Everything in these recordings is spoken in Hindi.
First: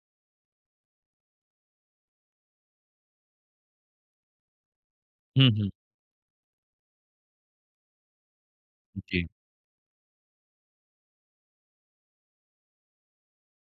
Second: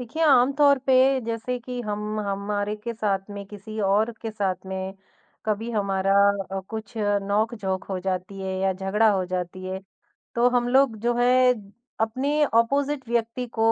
देखिए, आमतौर पे जैसे कि हम हमारे के साथ में किसी और के साथ में हुँ, हुँ। कभी हमारा कुछ नोक-झोंक हो जाती है या झगड़ा हो जी। जाती है तो हम लोग जो है अपने ऑपोजिट व्यक्ति को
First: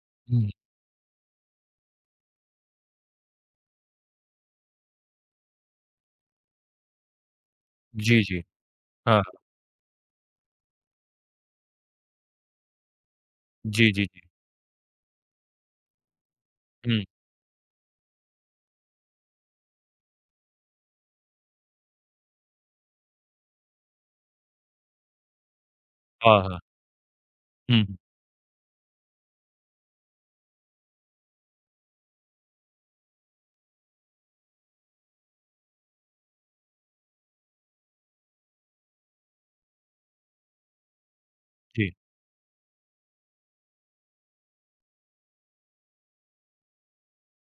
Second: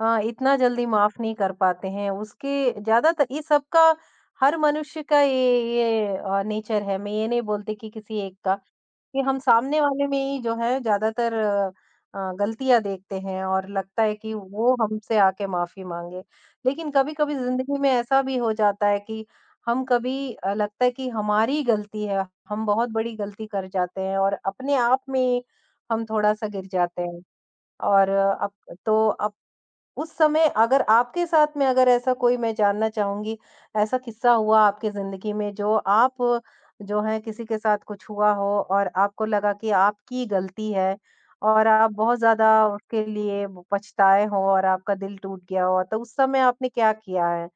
हुँ। इतना जल्दी माफ नहीं कर पाते हैं। उसके ज़्यादातर ये सबका हर मनुष्य का ये नेचर है। मैं ये नहीं बोलती कि किसी जी, एक जी। का, कि हाँ। हम सामने वाले में ही जो है ज़्यादातर गलतियाँ देखते हैं और जी, लगता जी, है जी। कि वो हमसे आके माफ़ी माँगे। लेकिन हुँ। कभी-कभी ज़िंदगी में ऐसा भी हो जाता है कि हम कभी लगता है कि हमारी गलती है, हम बहुत बड़ी गलती कर जाते हैं और अपने आप में हम हाँ, थोड़ा-सा हाँ। गिर जाते हैं हुँ, हुँ। और अब उस समय अगर आपके साथ में अगर ऐसा कोई मैं जानना चाहूँगी, ऐसा किस्सा हुआ आपकी ज़िंदगी में जो आप जो है किसी के साथ कुछ हुआ हो और आपको लगा कि आपकी गलती है और जी। आप बहुत ज़्यादा उसके लिए ब पछताए हों और आपका दिल टूट गया हो, तो उस समय आपने क्या किया है?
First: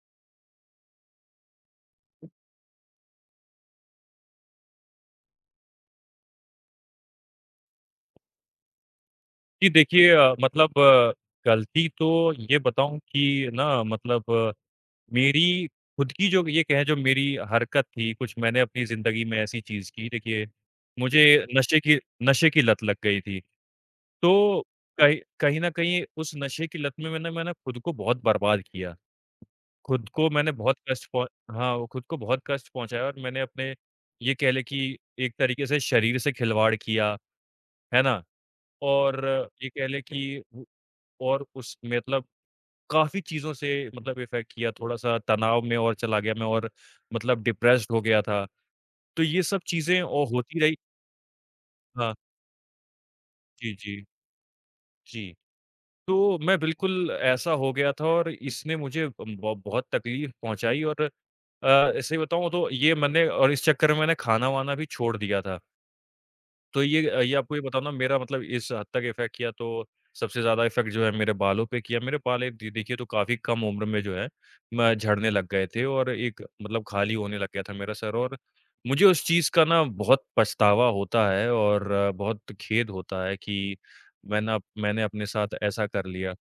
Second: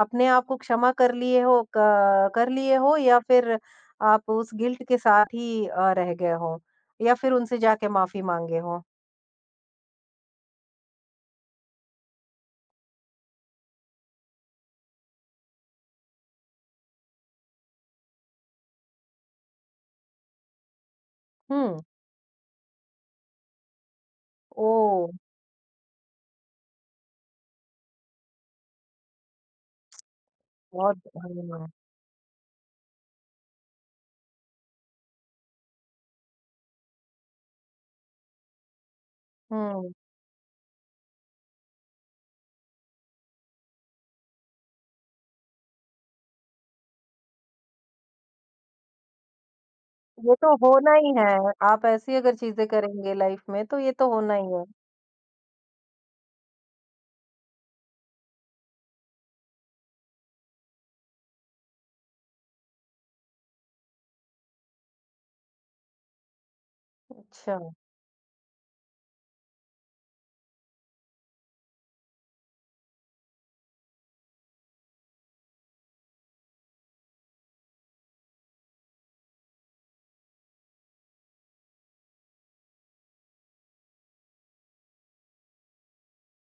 अपने आप को क्षमा कर लिए हो या फिर आप उस गिल्ट के साथ ही रह गए हों या फिर उनसे जाके माफ़ी माँगे हों? जी, देखिए, मतलब गलती तो ये बताऊँ कि ना, मतलब मेरी खुद की जो ये कहें, जो मेरी हरकत थी, कुछ मैंने अपनी ज़िंदगी में ऐसी चीज़ की। देखिए, मुझे नशे हुँ। की नशे की लत लग गई थी। तो ओह! कहीं कहीं न कहीं उस नशे की लत में मैंने मैंने खुद को बहुत बर्बाद किया। खुद को मैंने बहुत बहुत कष्ट पहुँ हाँ। हाँ, वो खुद को बहुत कष्ट पहुँचाया और मैंने अपने ये कह लें कि एक तरीके से शरीर से खिलवाड़ किया, है ना? और ये कह हुँ, लें कि उ और उस मतलब काफ़ी चीज़ों से मतलब इफ़ेक्ट किया, थोड़ा-सा तनाव में और चला गया मैं और मतलब डिप्रेस्ड हो गया था। तो ये सब चीज़ें और ये तो होती रही। होना ही है, आप हाँ। ऐसी अगर चीज़ें करेंगे लाइफ़ में जी, तो ये जी। तो होना ही है। जी। तो मैं बिल्कुल ऐसा हो गया था और इसने मुझे ब बहुत तकलीफ़ पहुँचाई और ऐसे ही बताऊँ तो ये मैंने और इस चक्कर में मैंने खाना-वाना भी छोड़ दिया था। तो ये ये आपको अच्छा। ये बताऊँ ना, मेरा मतलब इस हद तक इफ़ेक्ट किया तो सबसे ज़्यादा इफ़ेक्ट जो है मेरे बालों पे किया। मेरे बाल एक दे देखिए तो काफ़ी कम उम्र में जो है म झड़ने लग गए थे और एक मतलब खाली होने लग गया था मेरा सर और मुझे उस चीज़ का ना बहुत पछतावा होता है और बहुत खेद होता है कि मैंने अपने साथ ऐसा कर लिया।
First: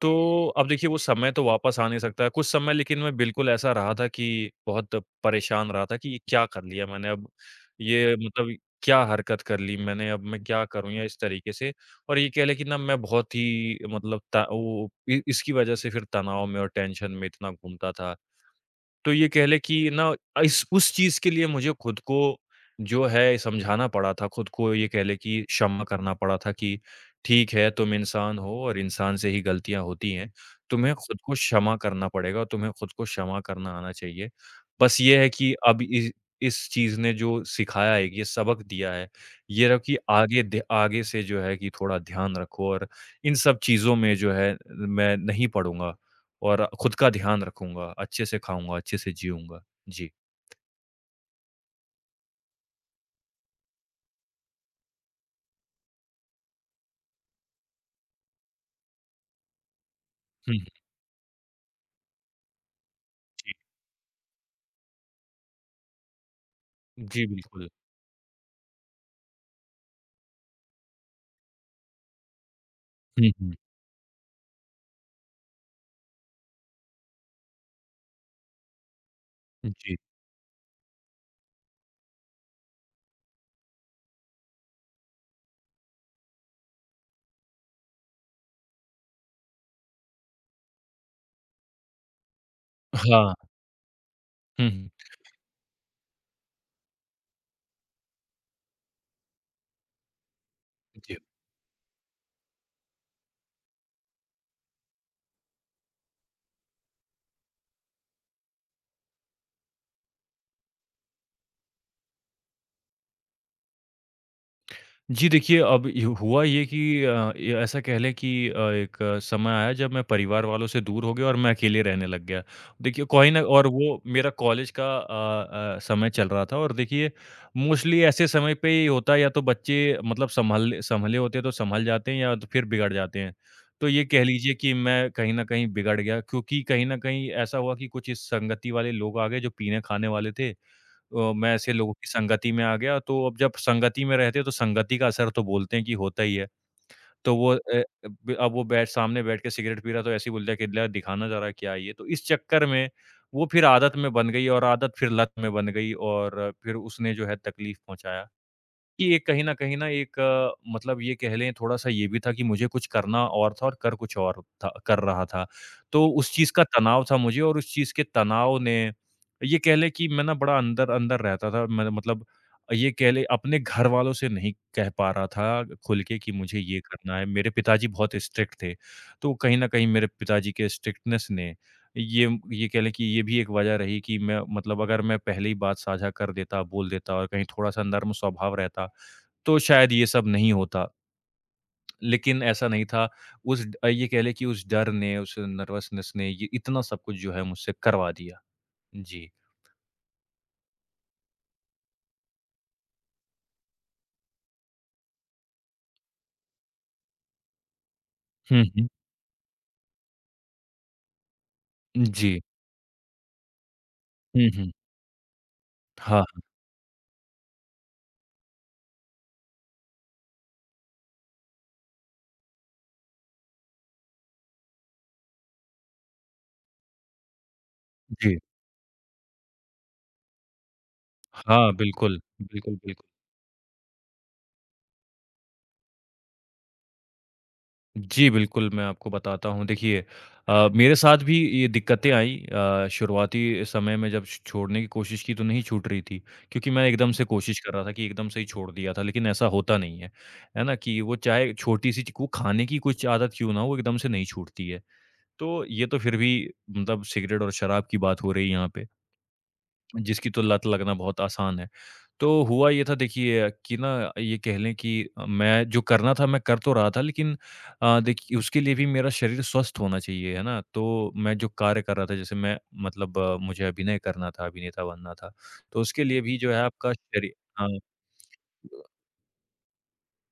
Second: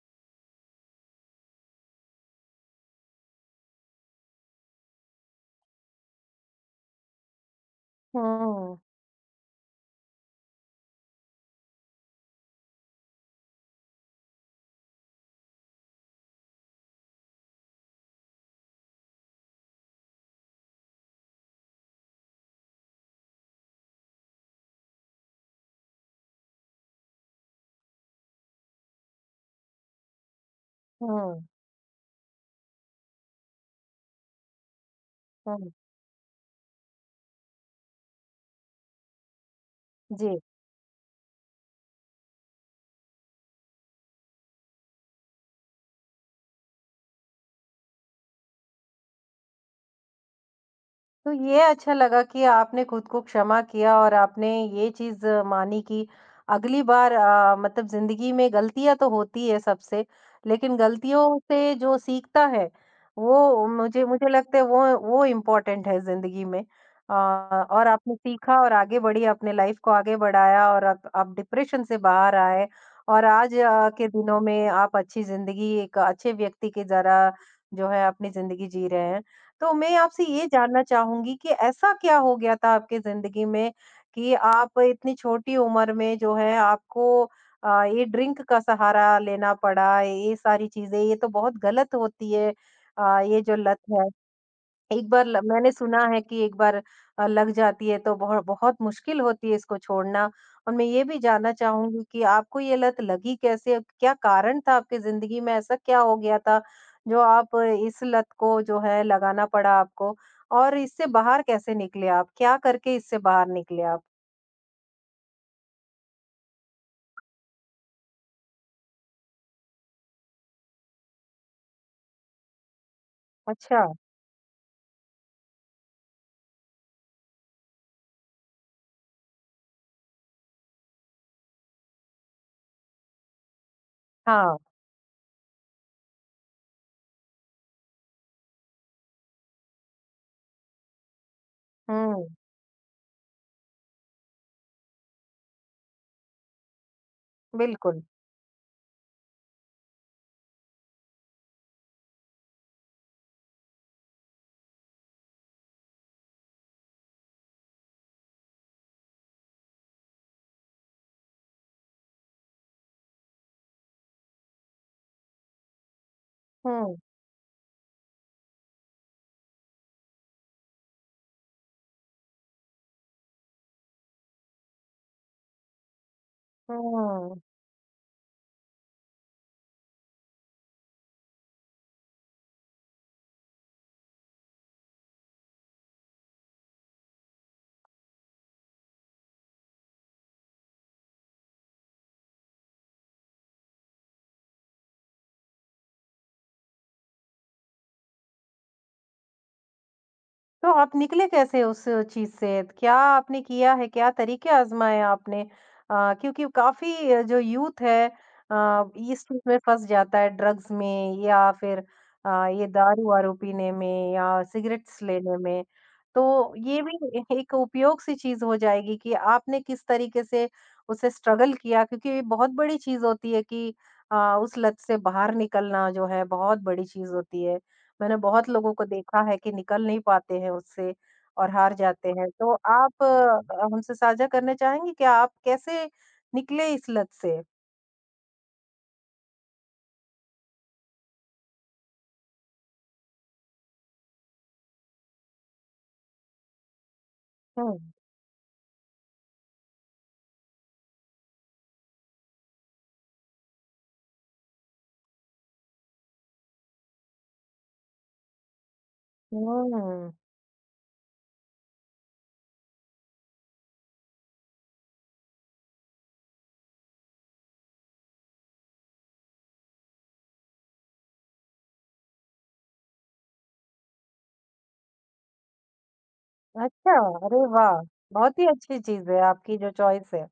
तो अब देखिए, वो समय तो वापस आ नहीं सकता है। कुछ समय, लेकिन मैं बिल्कुल ऐसा रहा था कि बहुत परेशान रहा था कि ये क्या कर लिया मैंने। अब ये मतलब हुँ, क्या हरकत कर ली मैंने? अब मैं क्या करूँ, या इस तरीके से। और ये कह ले कि ना, मैं बहुत ही मतलब वो इसकी वजह से फिर तनाव में और टेंशन में इतना घूमता था। तो ये कह लें कि ना इस उस चीज़ के लिए मुझे खुद को जो है समझाना पड़ा था, खुद को ये कह लें कि क्षमा करना पड़ा था कि ठीक है, तुम इंसान हो और इंसान से ही गलतियाँ होती हैं। तुम्हें खुद को हुँ, क्षमा करना पड़ेगा, तुम्हें खुद को क्षमा करना आना चाहिए। बस ये है कि हुँ, अब इ इस चीज़ ने जो सिखाया है, ये सबक दिया है, ये रहो कि जी। आगे ध आगे से जो है कि थोड़ा ध्यान रखो और इन सब चीज़ों में जो है मैं नहीं पड़ूँगा। और खुद का ध्यान रखूँगा, अच्छे से खाऊँगा, अच्छे से जीऊँगा। जी। तो ये अच्छा लगा कि आपने खुद को क्षमा किया और आपने ये चीज मानी कि अगली बार मतलब जिंदगी में गलतियां तो होती है सबसे हुँ, हुँ, लेकिन गलतियों से जो सीखता है जी। वो मुझे मुझे लगता है वो इम्पोर्टेंट है जिंदगी में आ, जी, बिल्कुल। और आपने सीखा और आगे बढ़ी अपने लाइफ को आगे बढ़ाया और आप डिप्रेशन से बाहर आए और हुँ, हुँ। आज के दिनों में आप अच्छी जिंदगी एक अच्छे व्यक्ति के जरा जो है अपनी जिंदगी जी रहे हैं तो मैं जी। आपसे ये जानना चाहूँगी कि ऐसा क्या हो गया था आपकी ज़िंदगी में कि आप इतनी छोटी उम्र में जो है आपको ये ड्रिंक का सहारा लेना पड़ा, ये सारी चीज़ें, ये तो बहुत गलत होती है हाँ। ये जो लत है। हुँ, हुँ। एक बार ल मैंने सुना है कि एक बार लग जाती है तो बहुत मुश्किल होती है इसको छोड़ना। और मैं ये जी। भी जानना चाहूँगी कि आपको ये लत लगी कैसे? और क्या कारण था आपकी ज़िंदगी में? ऐसा क्या हो गया था जो आप इस लत को जो है लगाना पड़ा आपको? और इससे बाहर कैसे निकले आप? क्या करके इससे बाहर निकले आप? जी, देखिए, अब यू हुआ ये कि य ऐसा कह लें कि एक समय आया जब मैं परिवार वालों से दूर हो गया और मैं अकेले रहने लग गया। देखिए, कोई ना, और अच्छा, वो मेरा कॉलेज का समय चल रहा था और देखिए मोस्टली ऐसे समय पे ही होता है, या तो बच्चे मतलब सँभले होते हैं तो सँभल जाते हैं, या तो फिर बिगड़ जाते हैं। तो ये कह लीजिए हाँ। कि मैं कहीं न कहीं बिगड़ गया, क्योंकि कहीं न कहीं ऐसा हुआ कि कुछ इस संगति वाले लोग आ गए जो पीने-खाने वाले थे। मैं ऐसे लोगों की हुँ, संगति में आ गया, तो अब जब संगति में रहते हो तो संगति का असर तो बोलते हैं कि होता ही है। तो वो बिल्कुल। ब अब वो बैठ सामने बैठ के सिगरेट पी रहा है तो ऐसे ही बोलता है कि "ला दिखाना ज़रा क्या है ये?" तो इस चक्कर में वो फिर आदत में बन गई और आदत फिर लत में बन गई और फिर उसने जो है तकलीफ़ पहुँचाया। कि एक कहीं न एक मतलब ये कह लें थोड़ा-सा ये भी था कि मुझे कुछ करना और था और कर कुछ और था कर रहा था। तो उस चीज़ का हुँ, तनाव था मुझे और उस चीज़ के तनाव ने ये कह लें कि मैं ना बड़ा अंदर-अंदर रहता था। मैं मतलब ये कह लें अपने घर वालों से नहीं कह पा रहा था खुल के कि मुझे ये करना है। हुँ। मेरे पिताजी बहुत स्ट्रिक्ट थे। तो कहीं न कहीं मेरे पिताजी के स्ट्रिक्टनेस ने ये कह लें कि ये भी एक वजह रही कि मैं मतलब अगर मैं पहले ही बात साझा कर देता, बोल देता और कहीं थोड़ा-सा नर्म स्वभाव रहता तो शायद ये सब नहीं होता। लेकिन ऐसा नहीं था। उस ये कह लें कि उस डर ने, उस नर्वसनेस ने ये इतना सब कुछ जो है मुझसे करवा दिया। जी। तो आप निकले कैसे उस चीज़ से? क्या आपने किया है? क्या तरीके आज़माए आपने? क्योंकि काफ़ी जो यूथ है हुँ, हुँ। इस चीज़ में फँस जाता है ड्रग्स में या फिर जी। ये दारू-वारू पीने में या हुँ, हुँ। सिगरेट्स लेने में। हाँ, तो ये भी ए एक उपयोग सी चीज़ हो जाएगी कि आपने किस तरीके से उसे स्ट्रगल किया क्योंकि ये बहुत बड़ी चीज़ होती है कि अ, उस लत से बाहर निकलना जो है बहुत बड़ी चीज़ होती है। मैंने जी। बहुत लोगों को देखा है कि निकल नहीं पाते हैं उससे और हाँ, हार जाते बिल्कुल। हैं। तो बिल्कुल, आप बिल्कुल। हमसे साझा करना चाहेंगी क्या आप कैसे निकले इस लत से? जी, बिल्कुल, मैं आपको बताता हूँ। देखिए मेरे साथ भी ये दिक्कतें आईं। शुरुआती समय में जब छ छोड़ने की कोशिश की तो नहीं छूट रही थी, क्योंकि मैं एकदम से कोशिश कर हुँ। रहा था कि एकदम से ही छोड़ दिया था, लेकिन ऐसा होता नहीं है। है ना? कि वो चाहे छोटी-सी ची वो खाने की कुछ आदत क्यों ना हो, वो एकदम से नहीं छूटती है। तो ये तो फिर भी मतलब सिगरेट और शराब की बात हो रही है यहाँ पे। हुँ। जिसकी तो लत लगना बहुत आसान है। तो हुआ ये था, देखिए कि ना ये कह लें कि मैं जो करना था मैं कर तो रहा था, लेकिन देखिए उसके लिए भी मेरा शरीर स्वस्थ होना चाहिए, है ना? तो मैं जो कार्य कर रहा था जैसे मैं मतलब मुझे अभिनय करना था, अभिनेता बनना था, तो उसके लिए भी जो है आपका अच्छा, शरीर। अरे हाँ। वाह! बहुत ही अच्छी चीज़ है आपकी जो चॉइस है।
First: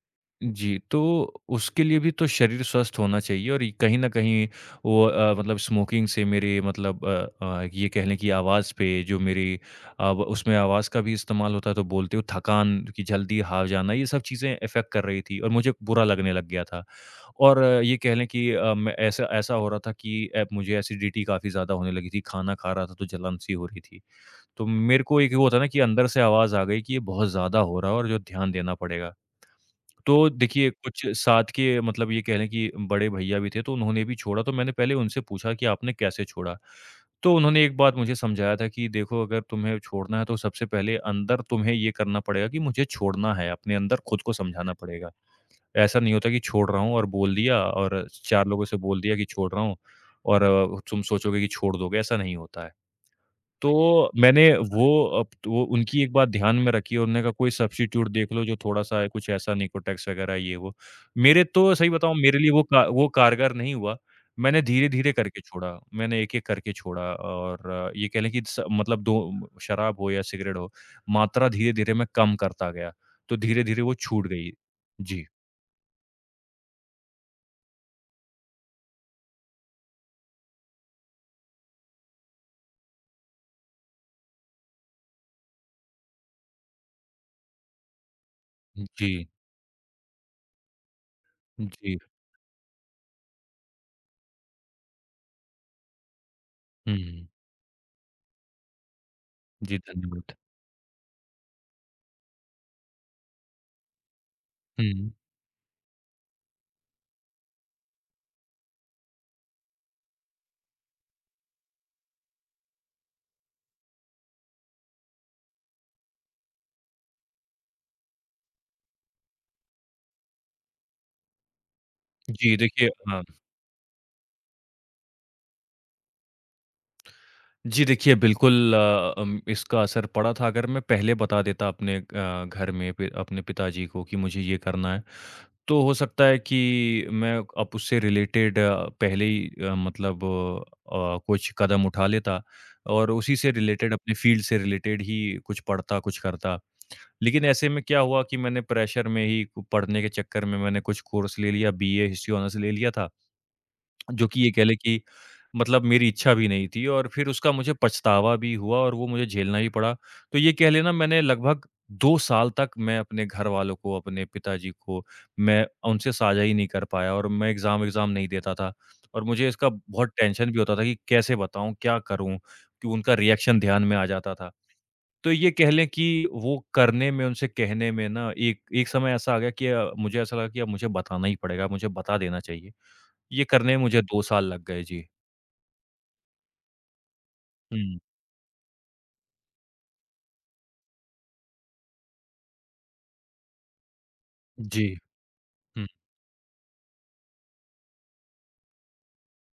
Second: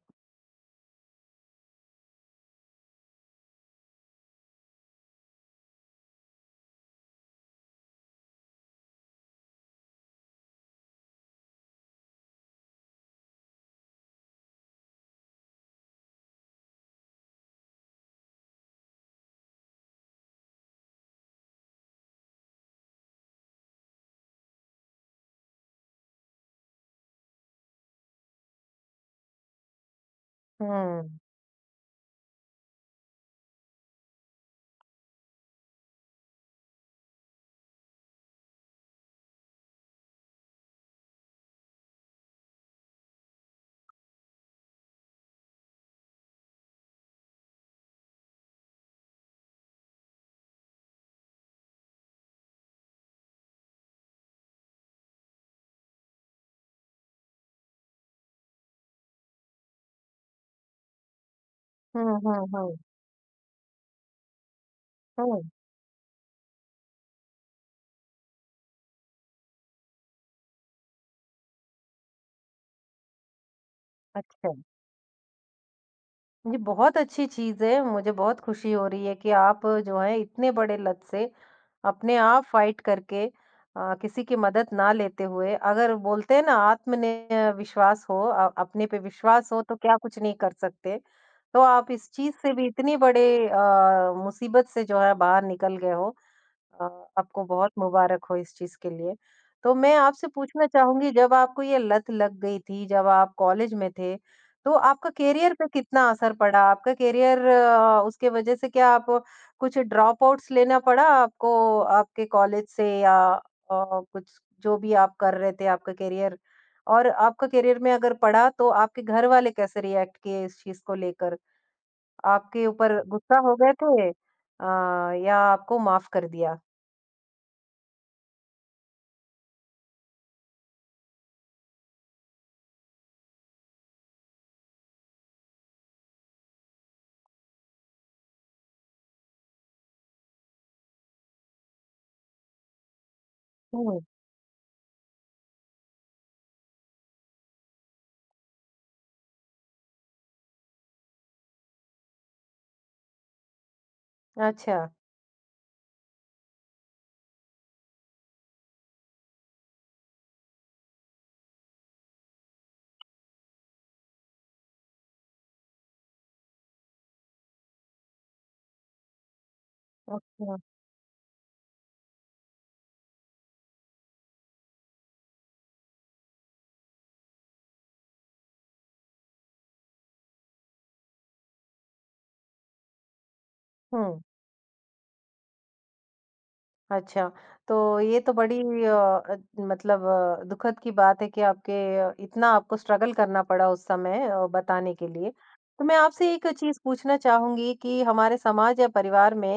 जी, तो उसके लिए भी तो शरीर स्वस्थ होना चाहिए और ये कहीं न कहीं वो मतलब स्मोकिंग से मेरे मतलब ये कह लें कि आवाज़ पे जो मेरी उसमें आवाज़ का भी इस्तेमाल होता है तो बोलते हो थकान की जल्दी हार जाना, ये सब चीज़ें इफ़ेक्ट कर रही थी और मुझे बुरा लगने लग गया था। और ये कह लें कि मैं ऐसा ऐसा हो रहा था कि मुझे एसिडिटी काफ़ी ज़्यादा होने लगी थी, खाना खा रहा था तो जलन-सी हो रही थी। तो मेरे को एक वो होता है ना कि अंदर से आवाज़ आ गई कि ये बहुत ज़्यादा हो रहा है और जो ध्यान देना पड़ेगा। तो देखिए, कुछ हुँ। साथ के मतलब ये कह लें कि बड़े भैया भी थे, तो उन्होंने भी छोड़ा, तो मैंने पहले उनसे पूछा कि आपने कैसे छोड़ा? तो उन्होंने एक बात मुझे समझाया था कि देखो, अगर तुम्हें छोड़ना है, तो सबसे पहले अंदर तुम्हें ये करना पड़ेगा कि मुझे छोड़ना है, अपने अंदर खुद को समझाना पड़ेगा। ऐसा नहीं होता कि छोड़ रहा हूँ और बोल दिया और 4 लोगों से बोल दिया कि छोड़ रहा हूँ और तुम सोचोगे कि छोड़ दोगे, ऐसा नहीं होता है। तो मैंने वो अब तो वो उनकी एक बात ध्यान में रखी है, उन्होंने कहा कोई सब्स्टिट्यूट देख लो जो थोड़ा-सा है कुछ ऐसा, निकोटेक्स वगैरह ये वो। मेरे तो सही बताऊँ हुँ, मेरे हुँ, लिए वो हुँ। का वो कारगर नहीं हुआ। मैंने धीरे-धीरे करके हुँ, छोड़ा, मैंने एक-एक करके छोड़ा और ये कह लें कि स मतलब दो, शराब हो या सिगरेट हो, मात्रा धीरे-धीरे मैं कम करता गया, तो धीरे-धीरे वो छूट गई। अच्छा। जी, ये बहुत अच्छी चीज़ है, मुझे बहुत खुशी हो रही है कि आप जो है इतने बड़े लत से, अपने आप फ़ाइट करके किसी की मदद ना लेते हुए अगर बोलते हैं ना आत्म ने विश्वास हो अपने पे जी, विश्वास हो तो क्या कुछ नहीं कर सकते। तो आप जी। इस चीज़ से भी इतनी बड़े मुसीबत से जो है बाहर निकल गए हो अ, हुँ, आपको बहुत मुबारक हो इस चीज़ के लिए। तो जी, मैं आपसे धन्यवाद। पूछना चाहूँगी जब आपको ये लत लग गई थी, जब आप कॉलेज में थे, तो हुँ, आपका करियर पे कितना असर पड़ा? आपका करियर उसके वज़ह से क्या आप कुछ ड्रॉपआउट्स लेना पड़ा आपको आपके कॉलेज से या कुछ जो भी आप कर रहे थे आपका करियर? और आपका करियर में अगर पड़ा तो आपके घर वाले कैसे रिएक्ट किए इस चीज़ को लेकर? जी, आपके देखिए ऊपर हाँ। गुस्सा हो गए थे या आपको माफ़ कर दिया? जी, देखिए, बिल्कुल इसका असर पड़ा था, अगर मैं पहले बता देता अपने घर में पि अपने पिताजी को कि मुझे ये करना है, तो हो सकता है कि मैं अब उससे रिलेटेड पहले ही मतलब कुछ कदम उठा लेता और उसी से रिलेटेड हम्म। अपने फ़ील्ड से रिलेटेड ही कुछ पढ़ता, कुछ करता। लेकिन ऐसे में क्या हुआ कि मैंने प्रेशर में ही पढ़ने के चक्कर में मैंने कुछ कोर्स ले लिया, बीए हिस्ट्री ऑनर्स ले लिया था, जो कि ये कह लें अच्छा, कि मतलब मेरी इच्छा भी नहीं थी और फिर उसका मुझे पछतावा भी हुआ और वो मुझे झेलना ही पड़ा। तो ये कह लेना, मैंने लगभग 2 साल तक मैं अपने घरवालों को, अपने पिताजी को, मैं उनसे साझा ही नहीं कर पाया और मैं एग्ज़ाम विग्ज़ाम नहीं देता था। और मुझे इसका बहुत टेंशन अच्छा, भी होता था कि कैसे बताऊँ, क्या करूँ? कि उनका रिएक्शन ध्यान में आ जाता था। तो ये कह लें कि वो करने में, उनसे कहने में ना एक एक समय ऐसा आ गया कि मुझे ऐसा लगा कि अब मुझे बताना ही पड़ेगा, मुझे बता देना चाहिए। ये करने में मुझे हुँ, 2 साल लग गए। जी। अच्छा। तो हुँ। ये तो बड़ी मतलब दुखद की बात है कि आपके इतना आपको स्ट्रगल करना पड़ा उस समय जी। बताने के लिए। तो हुँ, मैं आपसे एक चीज़ पूछना चाहूँगी कि हमारे समाज या परिवार में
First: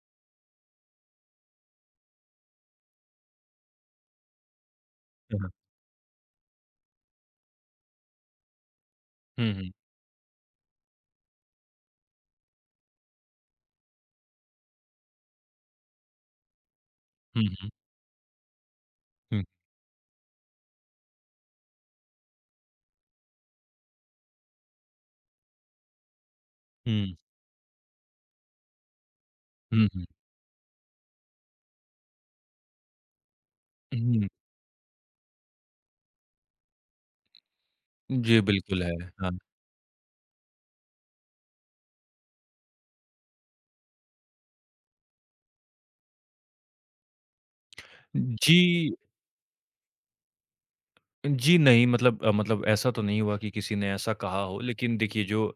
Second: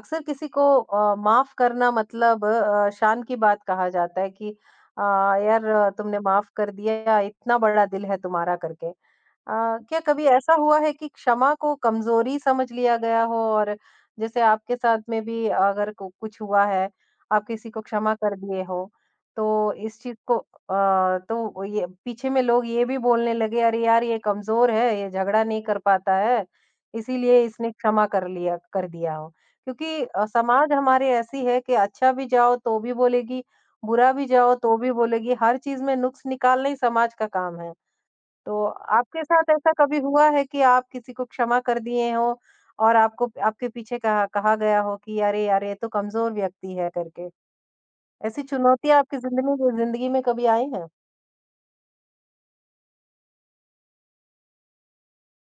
अक्सर किसी को माफ़ करना मतलब शान की बात कहा जाता है कि अ, हुँ, "यार तुमने माफ़ कर दिया, इतना बड़ा दिल है तुम्हारा" करके। हुँ, हुँ, क्या कभी ऐसा हुआ है कि क्षमा को कमज़ोरी समझ लिया गया हो और जैसे आपके साथ में भी अगर कु कुछ हुआ है, हुँ, आप हुँ, किसी को क्षमा कर दिए हो, हुँ, तो इस चीज़ को तो ये पीछे में लोग ये भी बोलने लगे, "अरे यार, ये कमज़ोर है, ये झगड़ा नहीं कर पाता है, हुँ, इसीलिए इसने क्षमा कर लिया कर दिया हो।" क्योंकि हुँ, समाज हमारी ऐसी है कि अच्छा भी जाओ तो भी बोलेगी, बुरा हुँ, भी हुँ। जाओ तो भी बोलेगी, हर चीज़ में नुक्स निकालना ही समाज का काम है। जी, तो बिल्कुल है, आपके हाँ। साथ ऐसा कभी हुआ है कि आप किसी को क्षमा कर दिए हो और आपको आपके पीछे कहा कहा गया हो कि अरे यार ये तो कमजोर व्यक्ति है करके ऐसी जी, चुनौतियां आपकी जिंदगी जिंदगी में कभी आई हैं। जी नहीं, मतलब मतलब ऐसा तो नहीं हुआ कि किसी ने ऐसा कहा हो, लेकिन देखिए जो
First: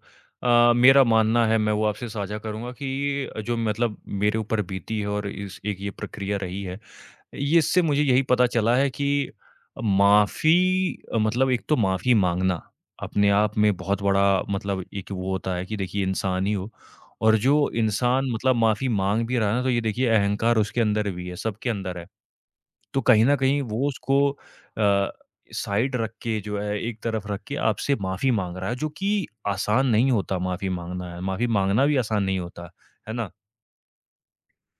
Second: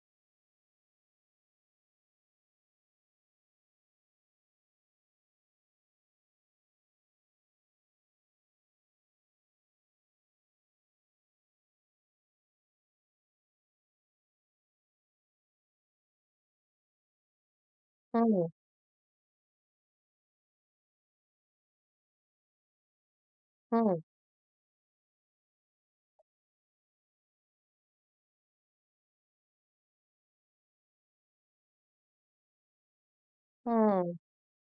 मेरा मानना है, मैं वो आपसे साझा करूँगा कि जो मतलब मेरे ऊपर बीती है और इस एक ये प्रक्रिया रही है, ये इससे मुझे यही पता चला है कि माफ़ी मतलब एक तो माफ़ी माँगना, अपने आप में बहुत बड़ा मतलब एक वो होता है कि देखिए इंसान ही हो, और जो इंसान हम्म। मतलब माफ़ी माँग भी रहा है ना, तो ये देखिए अहंकार उसके अंदर भी है, सबके अंदर है। तो कहीं न कहीं वो हम्म। उसको अ, साइड रख के जो है, एक तरफ रख के आपसे माफ़ी माँग रहा है, जो कि आसान नहीं होता माफ़ी माँगना। माफ़ी माँगना भी आसान नहीं होता, है ना? हम्म।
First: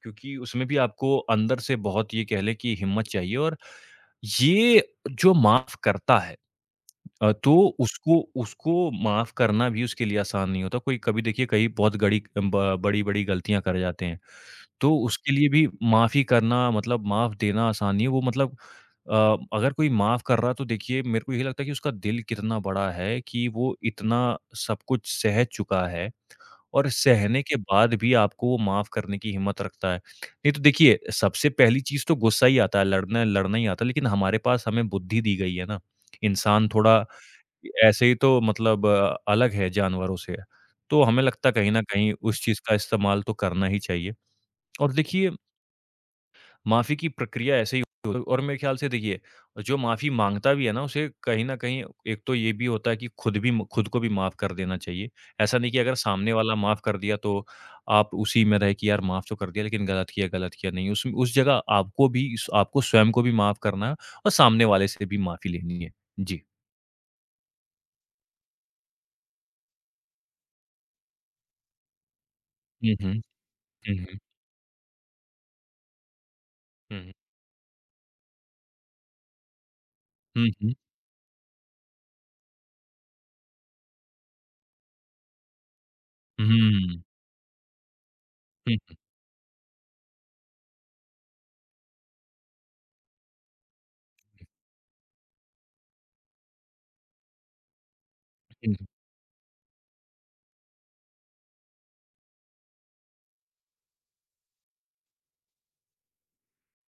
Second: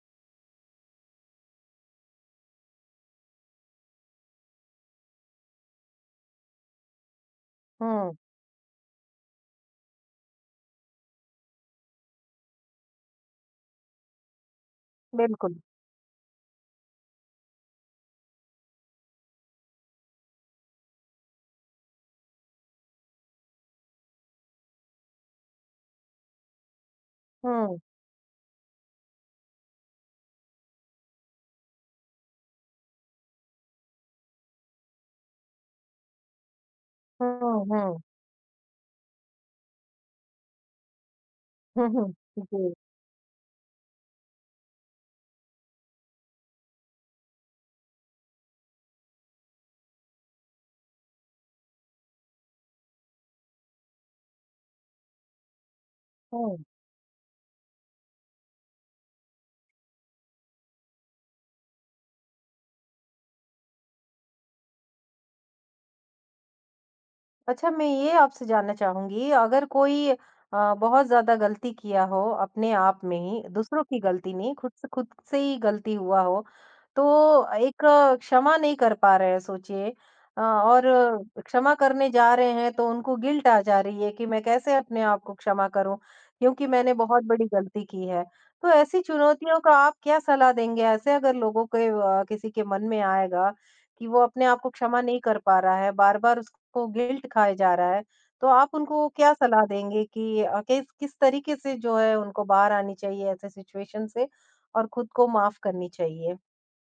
क्योंकि उसमें भी आपको अंदर से बहुत ये कह लें कि हिम्मत चाहिए और ये जो माफ़ करता है, तो हम्म। उसको उसको माफ़ करना भी उसके लिए आसान नहीं होता। कोई कभी देखिए कई बहुत गड़ी ब बड़ी-बड़ी गलतियाँ कर जाते हैं। तो उसके लिए बिल्कुल। भी माफ़ी करना मतलब माफ़ देना आसान नहीं है। वो मतलब अगर कोई माफ़ कर रहा है तो देखिए, मेरे को ये लगता है कि उसका दिल कितना बड़ा है कि वो इतना सब कुछ सह चुका है। और सहने के हम्म। बाद भी आपको वो माफ़ करने की हिम्मत रखता है। नहीं तो देखिए, सबसे पहली चीज़ तो गुस्सा ही आता है, लड़ना लड़ना ही आता है, लेकिन हमारे पास, हमें बुद्धि दी गई है ना। इंसान थोड़ा हम्म। हम्म। ऐसे ही तो मतलब अलग है जानवरों से। तो हमें लगता है कहीं न हम्म। कहीं उस चीज़ का इस्तेमाल तो करना ही चाहिए। और देखिए, माफ़ी की प्रक्रिया ऐसे ही हो, और मेरे ख़्याल से देखिए, जो माफ़ी माँगता भी है ना उसे कहीं न कहीं एक तो ये भी होता है कि खुद भी म खुद को भी माफ़ कर देना चाहिए। ऐसा नहीं कि अगर सामने वाला जी। माफ़ कर दिया तो आप उसी में रहे कि यार माफ़ तो कर दिया लेकिन गलत किया नहीं। उस जगह आपको भी स आपको स्वयं को भी माफ़ करना है और सामने वाले से भी माफ़ी लेनी है। जी। अच्छा, मैं ये आपसे जानना चाहूँगी, अगर कोई बहुत ज़्यादा गलती किया हो अपने हुँ, आप हुँ। में ही, दूसरों हुँ, की हुँ। गलती नहीं, खुद से ही गलती हुआ हो, हुँ, हुँ। तो एक क्षमा नहीं कर पा रहे हैं सोचिए अ, हुँ, हुँ। और अ, क्षमा करने जा रहे हैं तो उनको गिल्ट आ जा रही है कि मैं कैसे अपने आप को क्षमा करूँ, हुँ, क्योंकि मैंने हुँ। बहुत बड़ी गलती की है। तो हुँ, ऐसी चुनौतियों का आप क्या सलाह देंगे? ऐसे अगर लोगों के किसी के मन में आएगा कि वो अपने आप को क्षमा नहीं कर पा रहा है, बार-बार उसको गिल्ट खाए जा रहा है। तो आप हुँ। उनको क्या सलाह देंगे कि अ, किस किस तरीके से जो है उनको बाहर आनी चाहिए ऐसे सिचुएशन से और खुद को माफ़ करनी चाहिए?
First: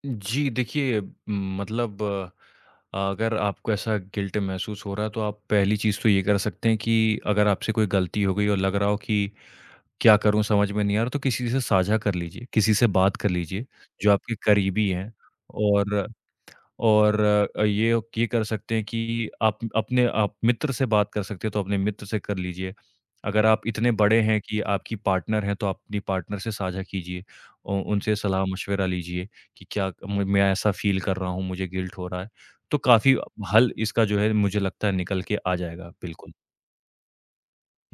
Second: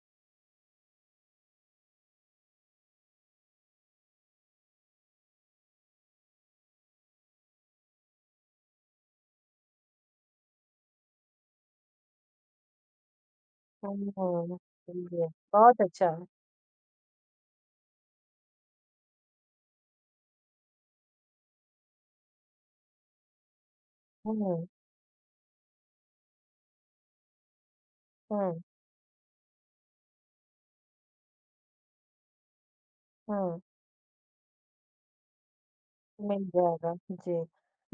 जी, देखिए मतलब अगर आपको ऐसा गिल्ट महसूस हो रहा है तो आप पहली चीज़ तो ये कर सकते हैं कि अगर आपसे कोई गलती हो गई और लग रहा हो कि क्या करूँ, समझ में नहीं आ रहा, तो किसी से साझा कर लीजिए, किसी से बात कर लीजिए, हुँ, जो आपके हुँ। करीबी सही हैं। है। बहुत और अच्छा। और ये कर सकते हैं कि आप अपने आप मित्र से बात कर सकते हैं, तो अपने मित्र से कर लीजिए। अगर आप इतने बड़े हैं कि हुँ, आपकी पार्टनर है, तो आप अपनी पार्टनर से साझा कीजिए। उ उनसे हुँ, सलाह-मशविरा लीजिए कि क्या म मैं ऐसा फ़ील कर रहा हूँ, मुझे गिल्ट हो रहा है। तो काफ़ी हुँ। हल इसका जो है मुझे लगता है निकल के आ जाएगा, बिल्कुल। मिल जाएगा, जी।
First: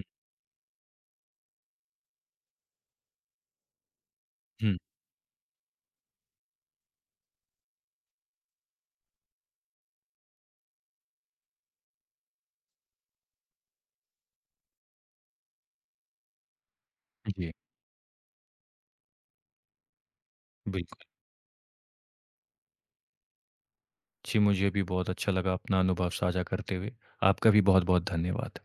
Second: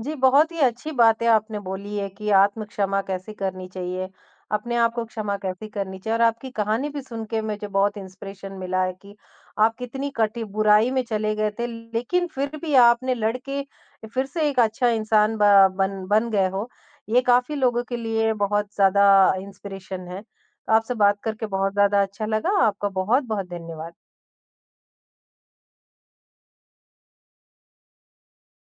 जी, बहुत ही अच्छी बातें आपने बोली है कि आत्म क्षमा कैसे करनी चाहिए, अपने हुँ, आप को क्षमा कैसे करनी चाहिए और आपकी कहानी भी सुन के मुझे बहुत इंस्पिरेशन मिला है कि आप कितनी कटी बुराई में चले गए थे, लेकिन फिर भी आपने लड़ के फिर से एक अच्छा इंसान ब बन बन गए हो। ये जी, काफ़ी लोगों के लिए बहुत ज़्यादा इंस्पिरेशन है। तो आपसे बिल्कुल। बात करके बहुत ज़्यादा अच्छा लगा। आपका बहुत-बहुत धन्यवाद। जी, मुझे भी बहुत अच्छा लगा अपना अनुभव साझा करते हुए। आपका भी बहुत-बहुत धन्यवाद।